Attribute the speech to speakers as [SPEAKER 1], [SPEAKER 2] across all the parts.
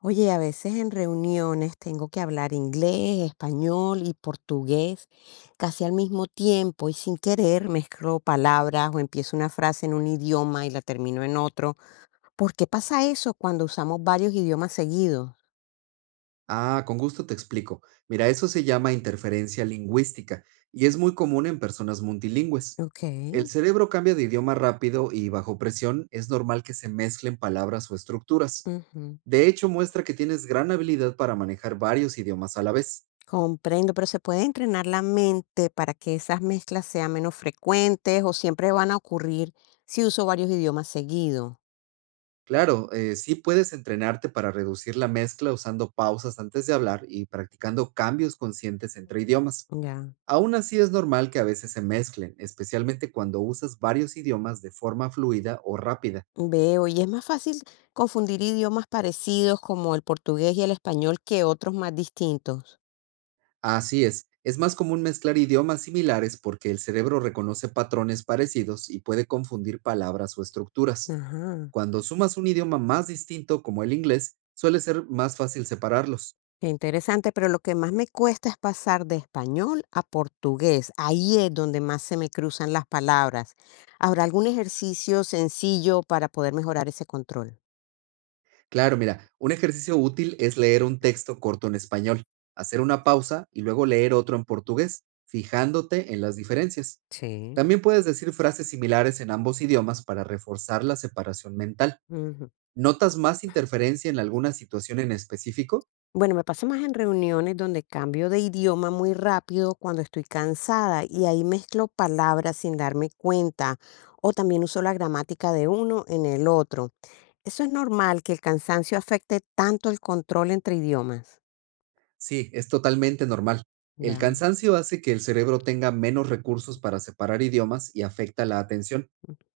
[SPEAKER 1] Oye, a veces en reuniones tengo que hablar inglés, español y portugués casi al mismo tiempo y sin querer mezclo palabras o empiezo una frase en un idioma y la termino en otro. ¿Por qué pasa eso cuando usamos varios idiomas seguidos?
[SPEAKER 2] Ah, con gusto te explico. Mira, eso se llama interferencia lingüística y es muy común en personas multilingües.
[SPEAKER 1] Ok,
[SPEAKER 2] El cerebro cambia de idioma rápido y bajo presión es normal que se mezclen palabras o estructuras.
[SPEAKER 1] ujú,
[SPEAKER 2] De hecho, muestra que tienes gran habilidad para manejar varios idiomas a la vez.
[SPEAKER 1] comprendo, pero ¿se puede entrenar la mente para que esas mezclas sean menos frecuentes o siempre van a ocurrir si uso varios idiomas seguidos?
[SPEAKER 2] Claro, sí puedes entrenarte para reducir la mezcla usando pausas antes de hablar y practicando cambios conscientes entre idiomas.
[SPEAKER 1] Ya.
[SPEAKER 2] Aún así es normal que a veces se mezclen, especialmente cuando usas varios idiomas de forma fluida o rápida.
[SPEAKER 1] Veo, y es más fácil confundir idiomas parecidos como el portugués y el español que otros más distintos.
[SPEAKER 2] Así es más común mezclar idiomas similares porque el cerebro reconoce patrones parecidos y puede confundir palabras o estructuras.
[SPEAKER 1] Ajá.
[SPEAKER 2] Cuando sumas un idioma más distinto como el inglés, suele ser más fácil separarlos.
[SPEAKER 1] Qué interesante, pero lo que más me cuesta es pasar de español a portugués. Ahí es donde más se me cruzan las palabras. ¿Habrá algún ejercicio sencillo para poder mejorar ese control?
[SPEAKER 2] Claro, mira, un ejercicio útil es leer un texto corto en español, hacer una pausa y luego leer otro en portugués, fijándote en las diferencias.
[SPEAKER 1] Sí.
[SPEAKER 2] También puedes decir frases similares en ambos idiomas para reforzar la separación mental. ¿Notas más interferencia en alguna situación en específico?
[SPEAKER 1] Bueno, me pasa más en reuniones donde cambio de idioma muy rápido cuando estoy cansada y ahí mezclo palabras sin darme cuenta o también uso la gramática de uno en el otro. Eso es normal que el cansancio afecte tanto el control entre idiomas.
[SPEAKER 2] Sí, es totalmente normal. El
[SPEAKER 1] Ya.
[SPEAKER 2] cansancio hace que el cerebro tenga menos recursos para separar idiomas y afecta la atención.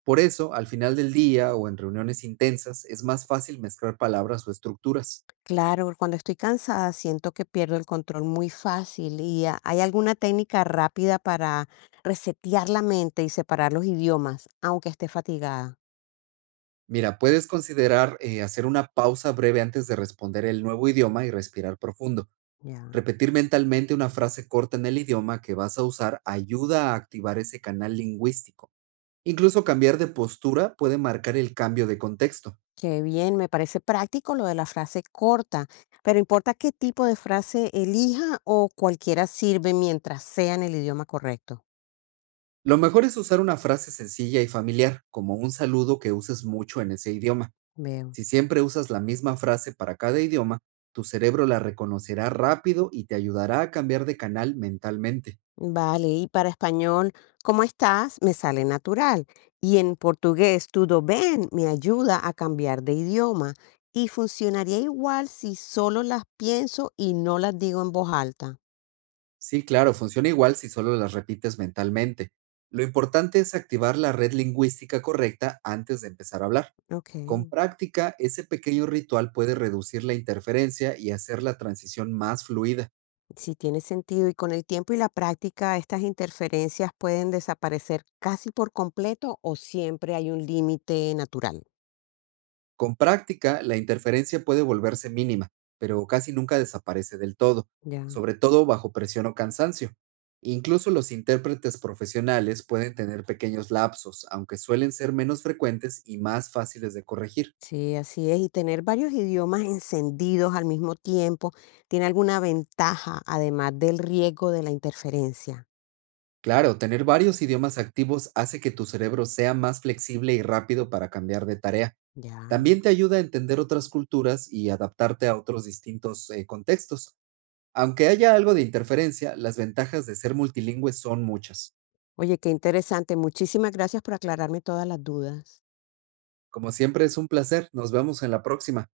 [SPEAKER 2] Por eso, al final del día o en reuniones intensas, es más fácil mezclar palabras o estructuras.
[SPEAKER 1] Claro, cuando estoy cansada siento que pierdo el control muy fácil y hay alguna técnica rápida para resetear la mente y separar los idiomas, aunque esté fatigada.
[SPEAKER 2] Mira, puedes considerar hacer una pausa breve antes de responder el nuevo idioma y respirar profundo.
[SPEAKER 1] Ya.
[SPEAKER 2] Repetir mentalmente una frase corta en el idioma que vas a usar ayuda a activar ese canal lingüístico. Incluso cambiar de postura puede marcar el cambio de contexto.
[SPEAKER 1] Qué bien, me parece práctico lo de la frase corta, pero importa qué tipo de frase elija o cualquiera sirve mientras sea en el idioma correcto.
[SPEAKER 2] Lo mejor es usar una frase sencilla y familiar, como un saludo que uses mucho en ese idioma.
[SPEAKER 1] Veo.
[SPEAKER 2] Si siempre usas la misma frase para cada idioma, tu cerebro la reconocerá rápido y te ayudará a cambiar de canal mentalmente.
[SPEAKER 1] Vale, y para español, ¿cómo estás? Me sale natural. Y en portugués, tudo bem, me ayuda a cambiar de idioma. Y funcionaría igual si solo las pienso y no las digo en voz alta.
[SPEAKER 2] Sí, claro, funciona igual si solo las repites mentalmente. Lo importante es activar la red lingüística correcta antes de empezar a hablar.
[SPEAKER 1] Ok.
[SPEAKER 2] Con práctica, ese pequeño ritual puede reducir la interferencia y hacer la transición más fluida.
[SPEAKER 1] Si tiene sentido. Y con el tiempo y la práctica, estas interferencias pueden desaparecer casi por completo o siempre hay un límite natural.
[SPEAKER 2] Con práctica, la interferencia puede volverse mínima, pero casi nunca desaparece del todo,
[SPEAKER 1] Ya,
[SPEAKER 2] sobre todo bajo presión o cansancio. Incluso los intérpretes profesionales pueden tener pequeños lapsos, aunque suelen ser menos frecuentes y más fáciles de corregir.
[SPEAKER 1] sí, así es. Y tener varios idiomas encendidos al mismo tiempo tiene alguna ventaja, además del riesgo de la interferencia.
[SPEAKER 2] Claro, tener varios idiomas activos hace que tu cerebro sea más flexible y rápido para cambiar de tarea. También
[SPEAKER 1] Ya.
[SPEAKER 2] te ayuda a entender otras culturas y adaptarte a otros distintos contextos. Aunque haya algo de interferencia, las ventajas de ser multilingüe son muchas.
[SPEAKER 1] Oye, qué interesante. Muchísimas gracias por aclararme todas las dudas.
[SPEAKER 2] Como siempre es un placer, nos vemos en la próxima.